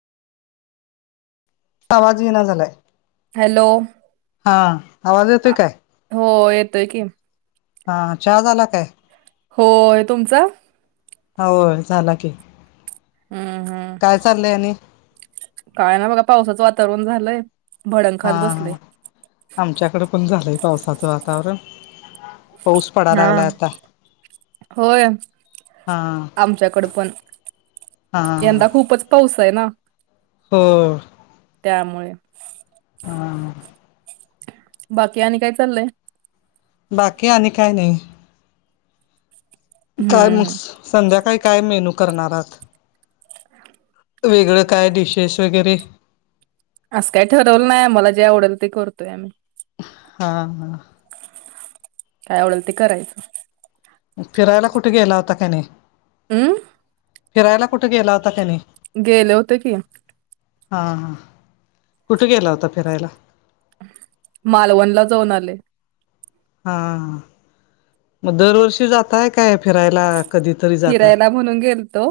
आवाज ई ना झालाय. हॅलो. हां आवाज येतोय आ- काय? हो येतोय की हा चहा झाला काय? होय तुमचा? होय झाला की. हम्म हम्म, काय चाललंय आणि? काय नाय बघा पावसाचं वातावरण झालंय. भडंग खात हां हां, बसलय आमच्याकडे पण झालंय पावसाचं वातावरण. पाऊस पडा हा लागलाय आता. होय, हा आमच्याकडं पण, हा यंदा खूपच पाऊस आहे ना. हं. त्यामुळे. हा. बाकी आणि काय चाललंय. बाकी आणि काय नाही. काय हम्म मग हम्म संध्याकाळी काय मेनू करणारात. वेगळं काय डिशेस वगैरे... असं काही ठरवलं नाही. आम्हाला जे आवडेल ते करतोय आम्ही हां हां. काय आवडेल ते करायचं. फिरायला कुठे गेला होता काय नाही. हम्म फिरायला कुठे गेला होता का नाही. गेले होते की हा हां कुठे गेला? होता फिरायला. मालवणला जाऊन आले. हां मग दरवर्षी जाताय काय? फिरायला कधीतरी जाता फिरायला म्हणून गेलतो